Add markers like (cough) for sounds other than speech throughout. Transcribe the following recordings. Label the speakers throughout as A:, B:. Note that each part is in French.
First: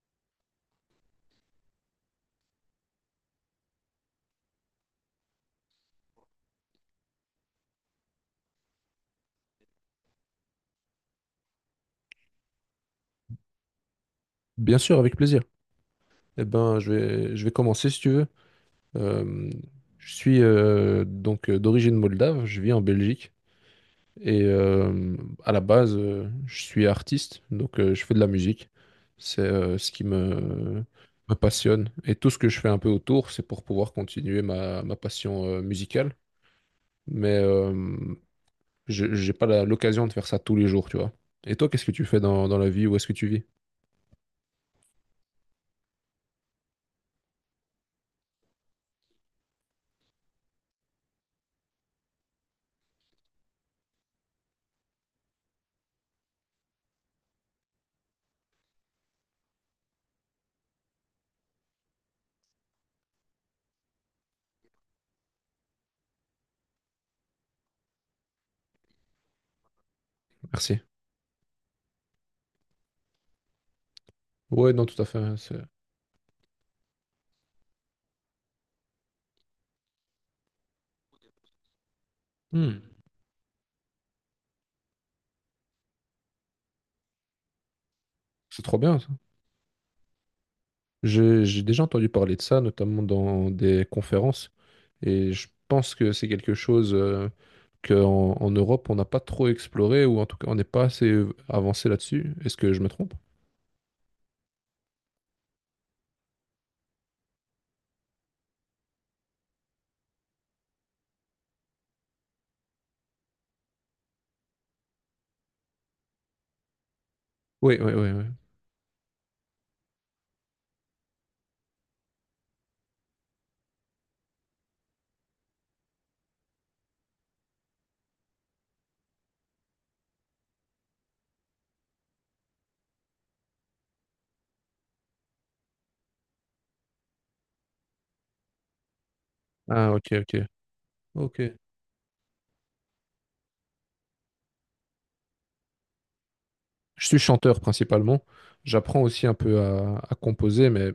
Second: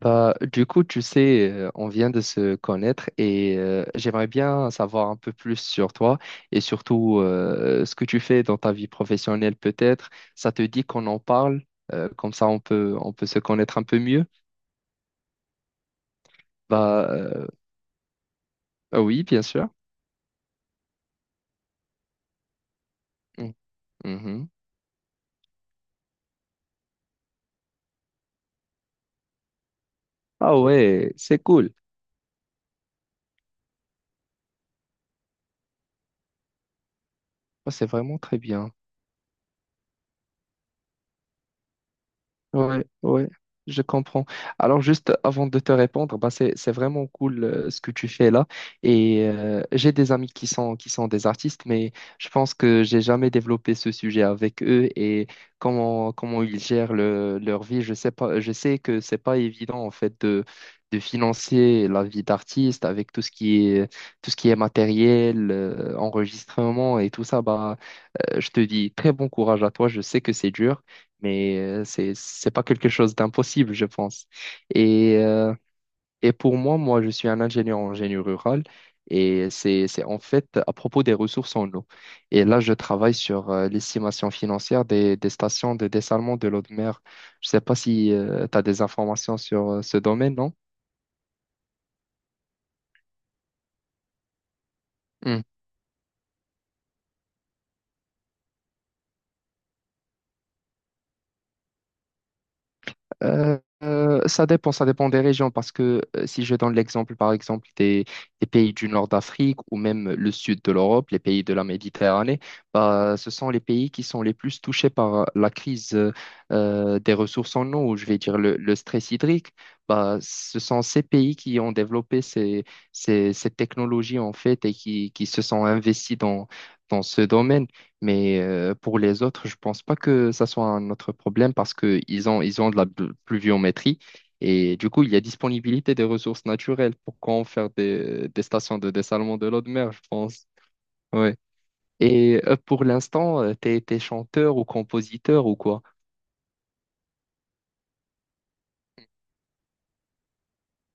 A: Bah, du coup, tu sais, on vient de se connaître et j'aimerais bien savoir un peu plus sur toi et surtout ce que tu fais dans ta vie professionnelle peut-être. Ça te dit qu'on en parle, comme ça on peut se connaître un peu mieux.
B: Bien sûr, avec plaisir. Eh ben, je
A: Bah,
B: vais, je vais commencer si tu veux.
A: ah oui, bien
B: Euh,
A: sûr.
B: je suis donc d'origine moldave, je vis en Belgique
A: Mm.
B: et
A: Mhm.
B: à la base, je suis artiste, donc je fais de la musique. C'est ce qui
A: Ah
B: me,
A: ouais,
B: me
A: c'est cool.
B: passionne, et tout ce que je fais un peu autour, c'est pour pouvoir continuer ma passion musicale. Mais
A: Oh, c'est vraiment très bien.
B: j'ai pas l'occasion de faire ça tous les jours, tu vois. Et toi, qu'est-ce que tu fais dans la
A: Ouais,
B: vie? Où est-ce que tu
A: ouais,
B: vis?
A: je comprends. Alors juste avant de te répondre, bah c'est vraiment cool, ce que tu fais là. Et j'ai des amis qui sont des artistes, mais je pense que j'ai jamais développé ce sujet avec eux. Et comment ils gèrent leur vie, je sais pas. Je sais que c'est pas évident en fait de financer la vie d'artiste avec tout ce qui est matériel, enregistrement et tout ça. Bah, je te dis très bon courage à toi. Je sais que c'est
B: Merci.
A: dur, mais c'est pas quelque chose d'impossible, je pense.
B: Ouais, non, tout à fait,
A: Et
B: hein.
A: euh,
B: C'est
A: et pour moi, je suis un ingénieur en génie rural, et c'est en fait à propos des ressources en eau. Et là, je
B: Hmm,
A: travaille sur l'estimation financière des stations de dessalement de l'eau de mer. Je sais pas si tu
B: c'est
A: as
B: trop
A: des
B: bien, ça.
A: informations sur ce domaine, non?
B: J'ai déjà entendu parler de ça, notamment dans des conférences. Et je pense que c'est quelque chose qu'en en Europe, on n'a pas trop exploré, ou en tout cas, on n'est pas assez avancé là-dessus. Est-ce que je me trompe?
A: Ça dépend des régions, parce que si je donne l'exemple par exemple des pays du nord d'Afrique, ou même le sud de l'Europe, les pays de la Méditerranée, bah, ce sont les pays qui sont les plus touchés par la crise des ressources en
B: Oui, oui,
A: eau, ou je
B: oui,
A: vais
B: oui.
A: dire le stress hydrique. Bah, ce sont ces pays qui ont développé ces technologies en fait, et qui se sont investis dans ce domaine. Mais pour les autres, je pense pas que ça soit un autre problème, parce que ils ont de la pluviométrie, et du coup il y a disponibilité des ressources naturelles. Pourquoi en faire des stations de dessalement de l'eau de
B: Ah,
A: mer, je
B: ok, ok.
A: pense. Ouais.
B: Ok.
A: Et pour l'instant, t'es chanteur ou compositeur ou quoi?
B: Je suis chanteur principalement. J'apprends aussi un peu à composer, mais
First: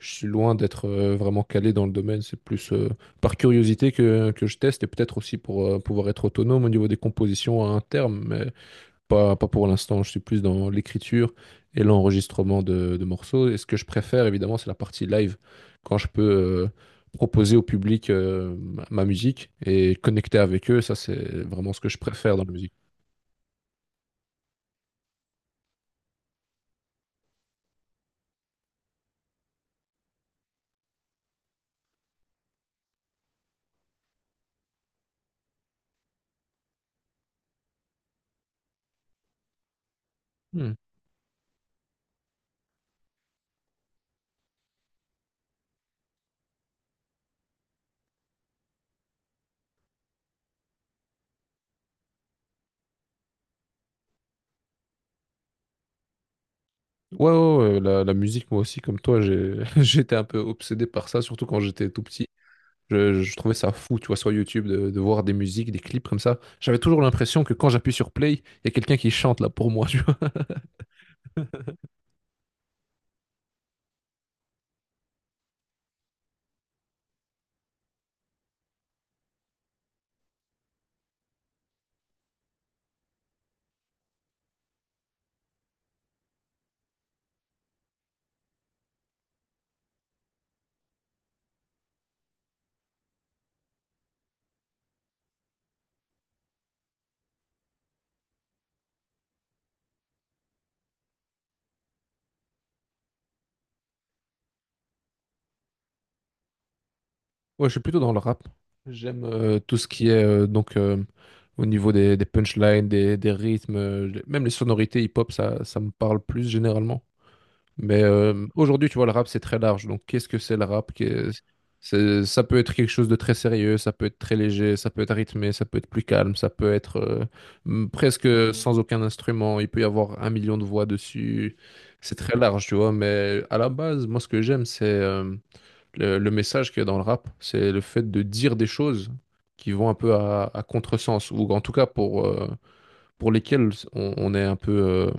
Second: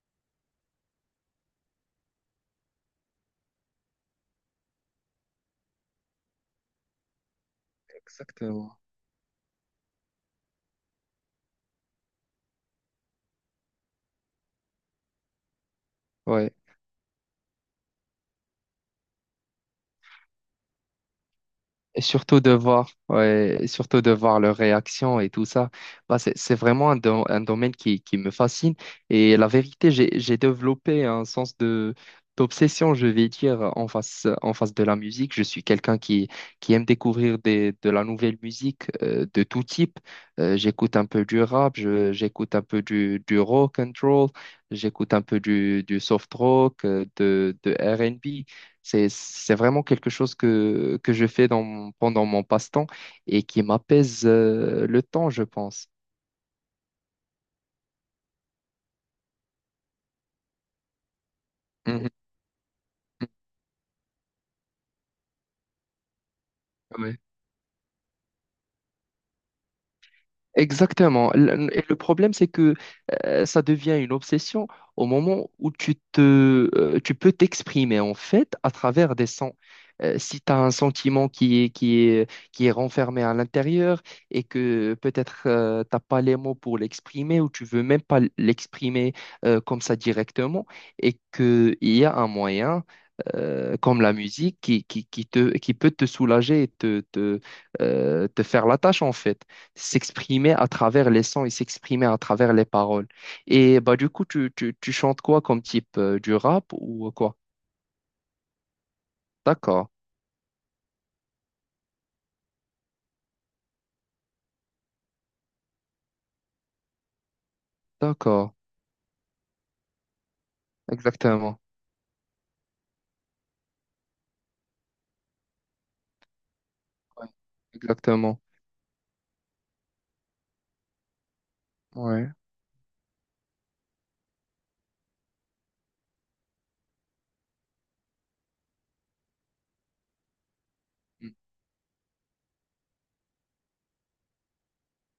B: je suis loin d'être vraiment calé dans le domaine. C'est plus par curiosité que je teste et peut-être aussi pour pouvoir être autonome au niveau des compositions à un terme, mais
A: Exactement.
B: pas, pas pour l'instant. Je suis plus dans l'écriture et l'enregistrement de morceaux. Et ce que je préfère, évidemment, c'est la partie live, quand je peux
A: Ouais.
B: proposer au public ma musique et connecter avec eux. Ça, c'est vraiment ce que je
A: Et
B: préfère
A: surtout
B: dans
A: de
B: la musique.
A: voir, ouais, et surtout de voir leurs réactions et tout ça. Bah, c'est vraiment un domaine qui me fascine. Et la vérité, j'ai développé un sens d'obsession, je vais dire, en face de la musique. Je suis quelqu'un qui aime découvrir de la nouvelle musique, de tout type. Euh,
B: Hmm.
A: j'écoute un peu du rap, j'écoute un peu du rock and roll, j'écoute un peu du soft rock, de R and B. C'est vraiment quelque chose que je fais pendant mon passe-temps, et qui m'apaise, le temps, je pense.
B: Ouais, ouais, ouais, la musique, moi aussi, comme toi, j'ai, (laughs) j'étais un peu obsédé par ça, surtout quand j'étais tout
A: Mhm.
B: petit. Je trouvais ça fou, tu vois, sur YouTube, de voir des musiques, des clips comme ça. J'avais toujours
A: Ouais.
B: l'impression que quand j'appuie sur play, il y a quelqu'un qui chante là pour moi, (laughs) tu vois.
A: Exactement. Et le problème, c'est que ça devient une obsession au moment où tu peux t'exprimer en fait à travers des sons. Si tu as un sentiment qui est renfermé à l'intérieur, et que peut-être tu t'as pas les mots pour l'exprimer, ou tu veux même pas l'exprimer comme ça directement, et qu'il y a un moyen comme la musique qui peut te soulager et te faire la tâche en fait, s'exprimer à travers les sons et s'exprimer à travers les paroles. Et bah du coup, tu chantes quoi comme type, du rap ou quoi?
B: Ouais, je suis plutôt dans le rap. J'aime tout ce
A: D'accord,
B: qui est au niveau des punchlines, des rythmes, même les sonorités hip-hop, ça me parle plus généralement. Mais
A: d'accord,
B: aujourd'hui, tu vois, le rap, c'est très large. Donc, qu'est-ce que c'est le rap?
A: exactement.
B: Ça peut être quelque chose de très sérieux, ça peut être très léger, ça peut être rythmé, ça peut être plus calme, ça peut être
A: Ouais,
B: presque
A: exactement.
B: sans aucun instrument. Il peut y avoir un million de voix dessus. C'est
A: Ouais.
B: très large, tu vois. Mais à la base, moi, ce que j'aime, c'est le message qu'il y a dans le rap. C'est le fait de dire des choses qui vont un peu à contresens, ou en tout cas pour lesquels on est un peu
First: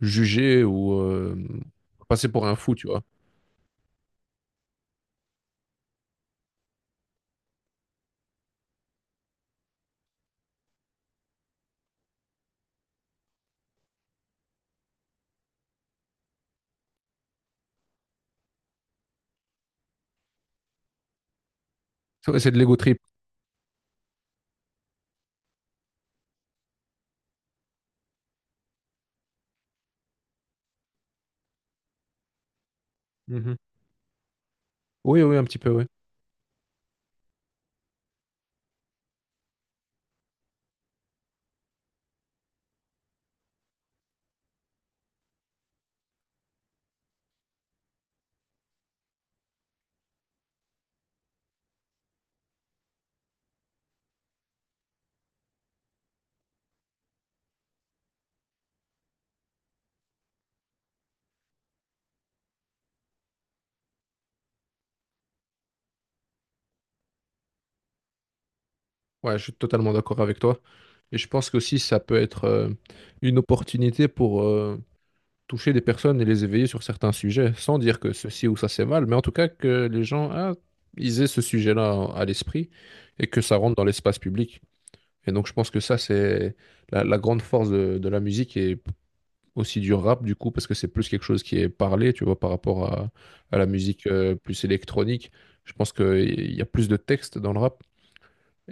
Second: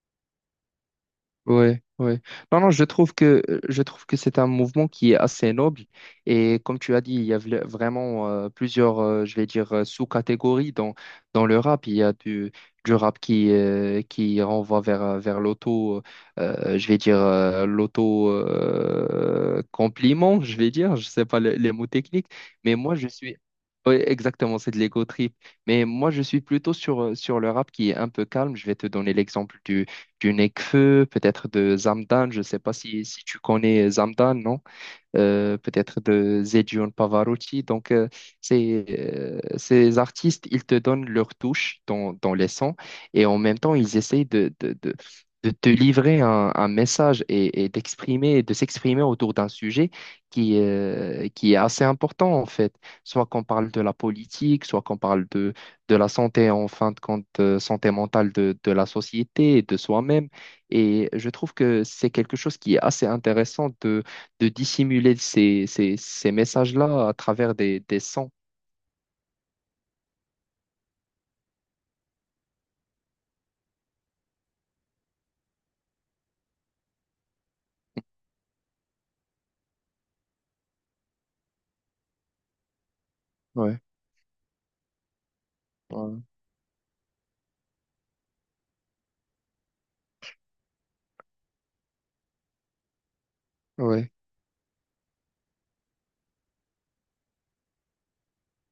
B: jugé ou
A: Ouais, ouais.
B: passé pour un
A: Non, non,
B: fou,
A: je
B: tu vois.
A: trouve que c'est un mouvement qui est assez noble, et comme tu as dit, il y a vraiment, plusieurs, je vais dire, sous-catégories dans le rap. Il y a du rap qui renvoie vers, vers l'auto, compliment, je vais dire, je sais pas les mots techniques,
B: C'est de
A: mais
B: l'ego
A: moi
B: trip.
A: je suis. Ouais, exactement, c'est de l'ego trip. Mais moi, je suis plutôt sur le rap qui est un peu calme. Je vais te donner l'exemple du Nekfeu, peut-être de Zamdan. Je ne sais pas si tu
B: Mhm.
A: connais Zamdan, non?
B: Oui, oui, un petit peu, oui.
A: Peut-être de Zedjon Pavarotti. Donc, ces artistes, ils te donnent leur touche dans les sons, et en même temps, ils essayent de te livrer un message, et d'exprimer, de s'exprimer autour d'un sujet qui est assez important en fait. Soit qu'on parle de la politique, soit qu'on parle de la santé en fin de compte, santé mentale de la société et de soi-même. Et je trouve que c'est quelque chose qui est assez intéressant, de dissimuler ces messages-là à travers des sons.
B: Ouais, je suis totalement d'accord avec toi. Et je pense qu'aussi, ça peut être une opportunité pour toucher des personnes et les éveiller sur certains sujets, sans dire que ceci ou ça c'est mal, mais en tout cas que les gens, ah, ils aient ce sujet-là à l'esprit et que ça rentre
A: Ouais,
B: dans l'espace public. Et donc, je pense que ça,
A: ouais,
B: c'est la grande force de la musique et aussi du rap du coup parce que c'est plus quelque chose qui est parlé, tu vois, par rapport à la musique
A: ouais.
B: plus électronique. Je pense qu'il y a plus de texte dans le rap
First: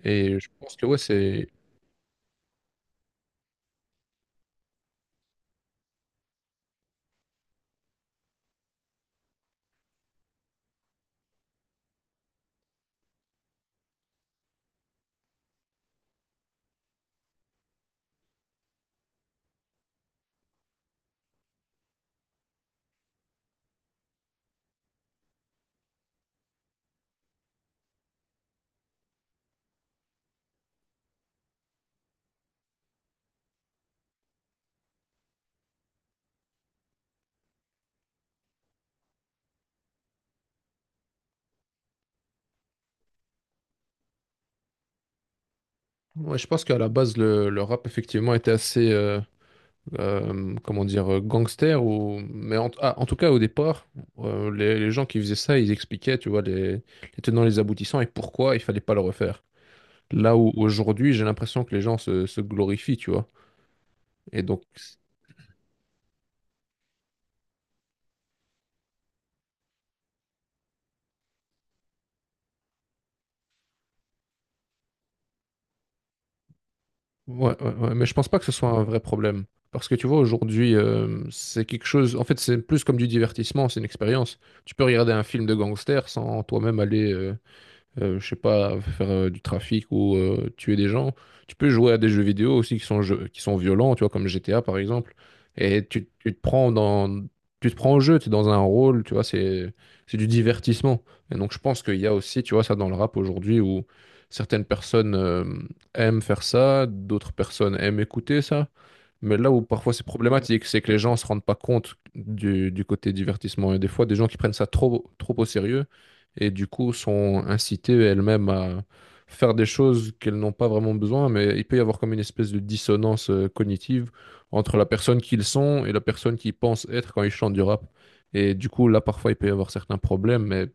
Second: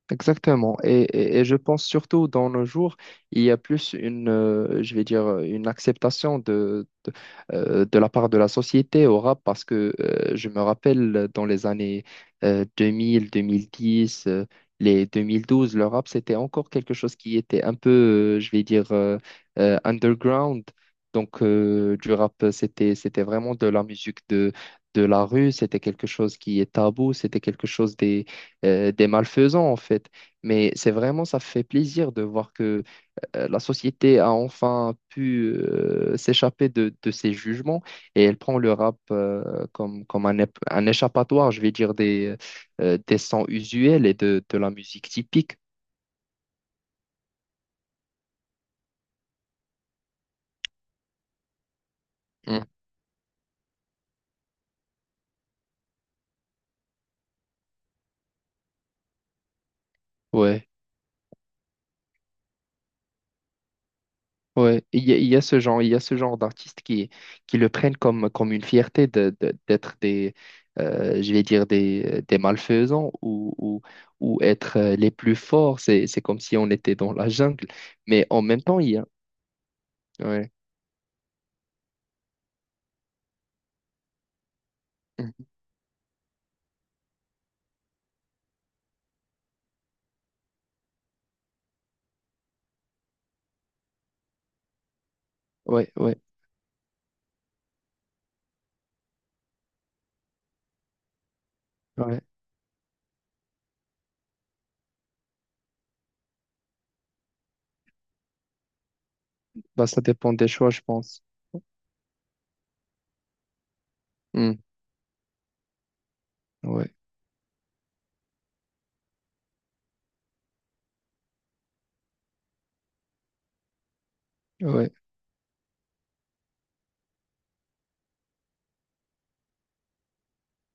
B: et je pense
A: Exactement.
B: que ouais,
A: Et
B: c'est
A: je pense surtout dans nos jours, il y a plus une, je vais dire, une acceptation de la part de la société au rap, parce que je me rappelle dans les années 2000, 2010, les 2012, le rap, c'était encore quelque chose qui était un peu, je vais dire, underground. Donc, du rap, c'était vraiment de la musique de la rue, c'était quelque chose qui est tabou, c'était quelque chose, des malfaisants en fait. Mais c'est vraiment, ça fait plaisir de voir que la société a enfin pu s'échapper de ses jugements, et elle prend le rap comme, comme un échappatoire, je vais dire, des sons usuels et de la musique typique.
B: ouais, je pense qu'à la base le rap effectivement était assez comment dire gangster ou mais
A: Mm.
B: en, ah, en tout cas au départ les gens qui faisaient ça, ils expliquaient, tu vois, les tenants les aboutissants et pourquoi il fallait pas le refaire. Là où
A: Ouais.
B: aujourd'hui, j'ai l'impression que les gens se glorifient, tu vois. Et donc,
A: Ouais, il y a ce genre d'artistes qui le prennent comme une fierté d'être je vais dire des malfaisants, ou être, les plus forts. C'est comme si on était dans la
B: ouais,
A: jungle.
B: ouais, ouais, mais je
A: Mais
B: pense pas
A: en
B: que ce
A: même
B: soit
A: temps,
B: un
A: il y
B: vrai
A: a.
B: problème. Parce que tu vois,
A: Ouais.
B: aujourd'hui, c'est quelque chose. En fait, c'est plus comme du divertissement, c'est une expérience. Tu peux regarder un
A: Mhm.
B: film de gangster sans toi-même aller je sais pas, faire du trafic ou tuer des gens. Tu peux jouer à des jeux vidéo aussi qui sont violents, tu vois, comme GTA par exemple. Et
A: Ouais,
B: tu,
A: ouais,
B: tu te prends dans, tu te prends au jeu, tu es dans un rôle, tu vois, c'est du divertissement. Et donc je pense qu'il y a
A: ouais.
B: aussi, tu vois, ça dans le rap aujourd'hui où certaines personnes aiment faire ça, d'autres personnes aiment écouter ça. Mais là où
A: Bah,
B: parfois
A: ça
B: c'est
A: dépend des
B: problématique,
A: choix, je
B: c'est que les gens
A: pense.
B: se rendent pas compte du côté divertissement. Et des fois, des gens qui prennent
A: Mm.
B: ça trop, trop au sérieux et du coup
A: Ouais,
B: sont incitées elles-mêmes à faire des choses qu'elles n'ont pas vraiment besoin, mais il peut y avoir comme une espèce de dissonance cognitive entre la
A: ouais.
B: personne qu'ils sont et la personne qu'ils pensent être quand ils chantent du rap. Et du coup, là, parfois, il peut y avoir certains problèmes, mais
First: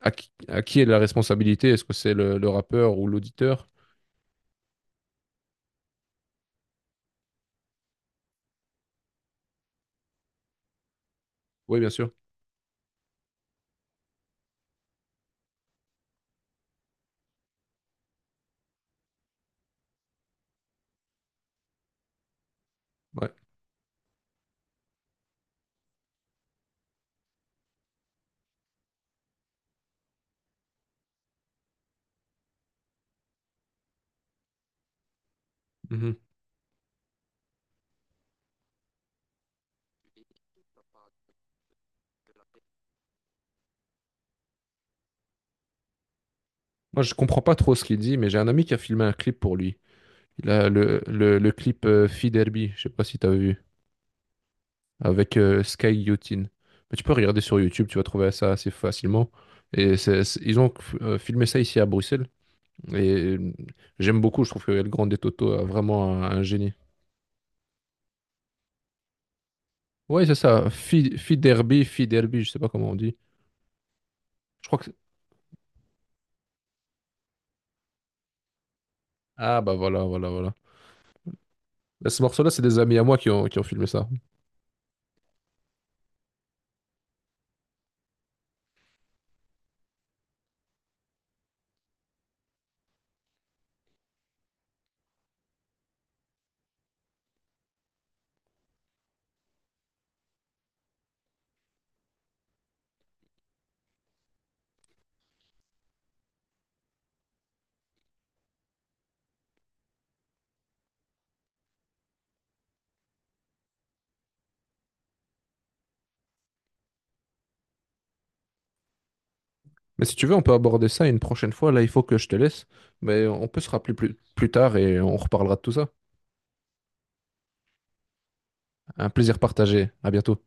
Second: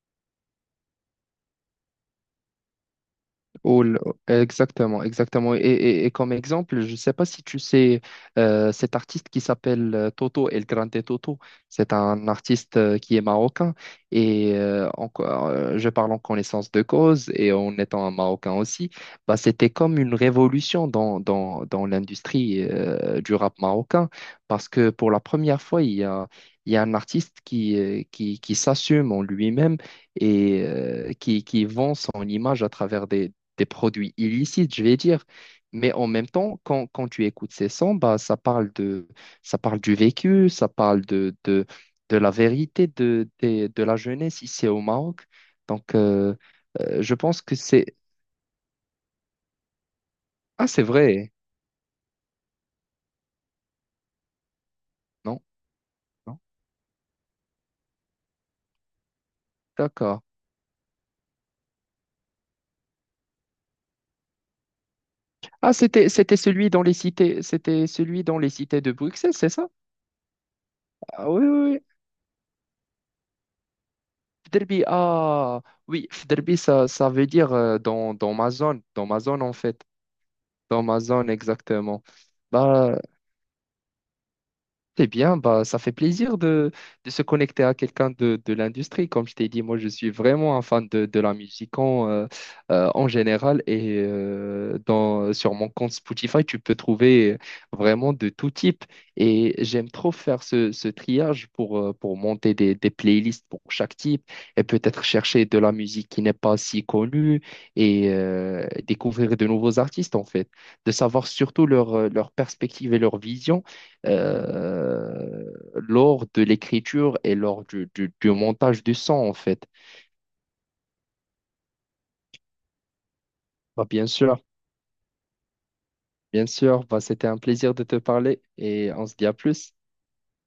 B: à qui est la responsabilité? Est-ce que c'est le rappeur ou l'auditeur?
A: Ou le- Exactement, exactement. Et, comme exemple, je ne sais pas si tu sais, cet artiste qui s'appelle, Toto, El Grande Toto.
B: Oui, bien
A: C'est
B: sûr.
A: un artiste, qui est marocain, et encore, je parle en connaissance de cause et en étant un marocain aussi, bah, c'était comme une révolution dans l'industrie,
B: Ouais.
A: du rap marocain, parce que pour la première fois, il y a un artiste qui s'assume en lui-même, et qui vend son image à travers des produits illicites, je vais dire. Mais en
B: Mhm.
A: même temps, quand tu écoutes ces sons, bah, ça parle du vécu, ça parle de la vérité de la jeunesse ici au Maroc. Donc,
B: Moi, je
A: je pense
B: comprends pas
A: que
B: trop ce
A: c'est...
B: qu'il dit, mais j'ai un ami qui a filmé un clip pour lui. Il
A: Ah,
B: a
A: c'est
B: le,
A: vrai,
B: le clip Fee Derby, je sais pas si tu as vu, avec
A: non?
B: Sky
A: Non.
B: Yotin. Mais tu peux regarder sur YouTube, tu vas trouver ça assez facilement. Et
A: D'accord.
B: ils ont filmé ça ici à Bruxelles. Et j'aime beaucoup, je trouve que El Grande Toto a
A: Ah,
B: vraiment
A: c'était
B: un
A: celui
B: génie.
A: dans les cités, de Bruxelles, c'est ça?
B: Ouais, c'est ça.
A: Ah, oui, oui, oui.
B: Fi Derby, je sais pas comment on dit. Je crois
A: Fderbi,
B: que.
A: ah, oui, Fderbi, ça veut dire, dans ma zone en
B: Ah bah
A: fait.
B: voilà, voilà, voilà.
A: Dans ma zone, exactement.
B: Là, ce morceau-là, c'est des
A: Bah,
B: amis à moi qui ont filmé ça.
A: eh bien, ça fait plaisir de se connecter à quelqu'un de l'industrie. Comme je t'ai dit, moi, je suis vraiment un fan de la musique en, en général. Et sur mon compte Spotify, tu peux trouver vraiment de tout type. Et j'aime trop faire ce triage, pour monter des playlists pour chaque type, et peut-être chercher de la musique qui n'est pas si connue, et découvrir de nouveaux artistes, en fait. De savoir surtout leur perspective et leur vision, euh, lors de l'écriture et lors du montage du son, en fait.
B: Mais si tu veux, on peut aborder ça une prochaine fois. Là, il faut que je te laisse. Mais on peut se
A: Bah,
B: rappeler plus, plus tard et on reparlera de tout ça.
A: bien sûr, bah, c'était un plaisir de te parler et on
B: Un
A: se dit à
B: plaisir
A: plus.
B: partagé. À bientôt.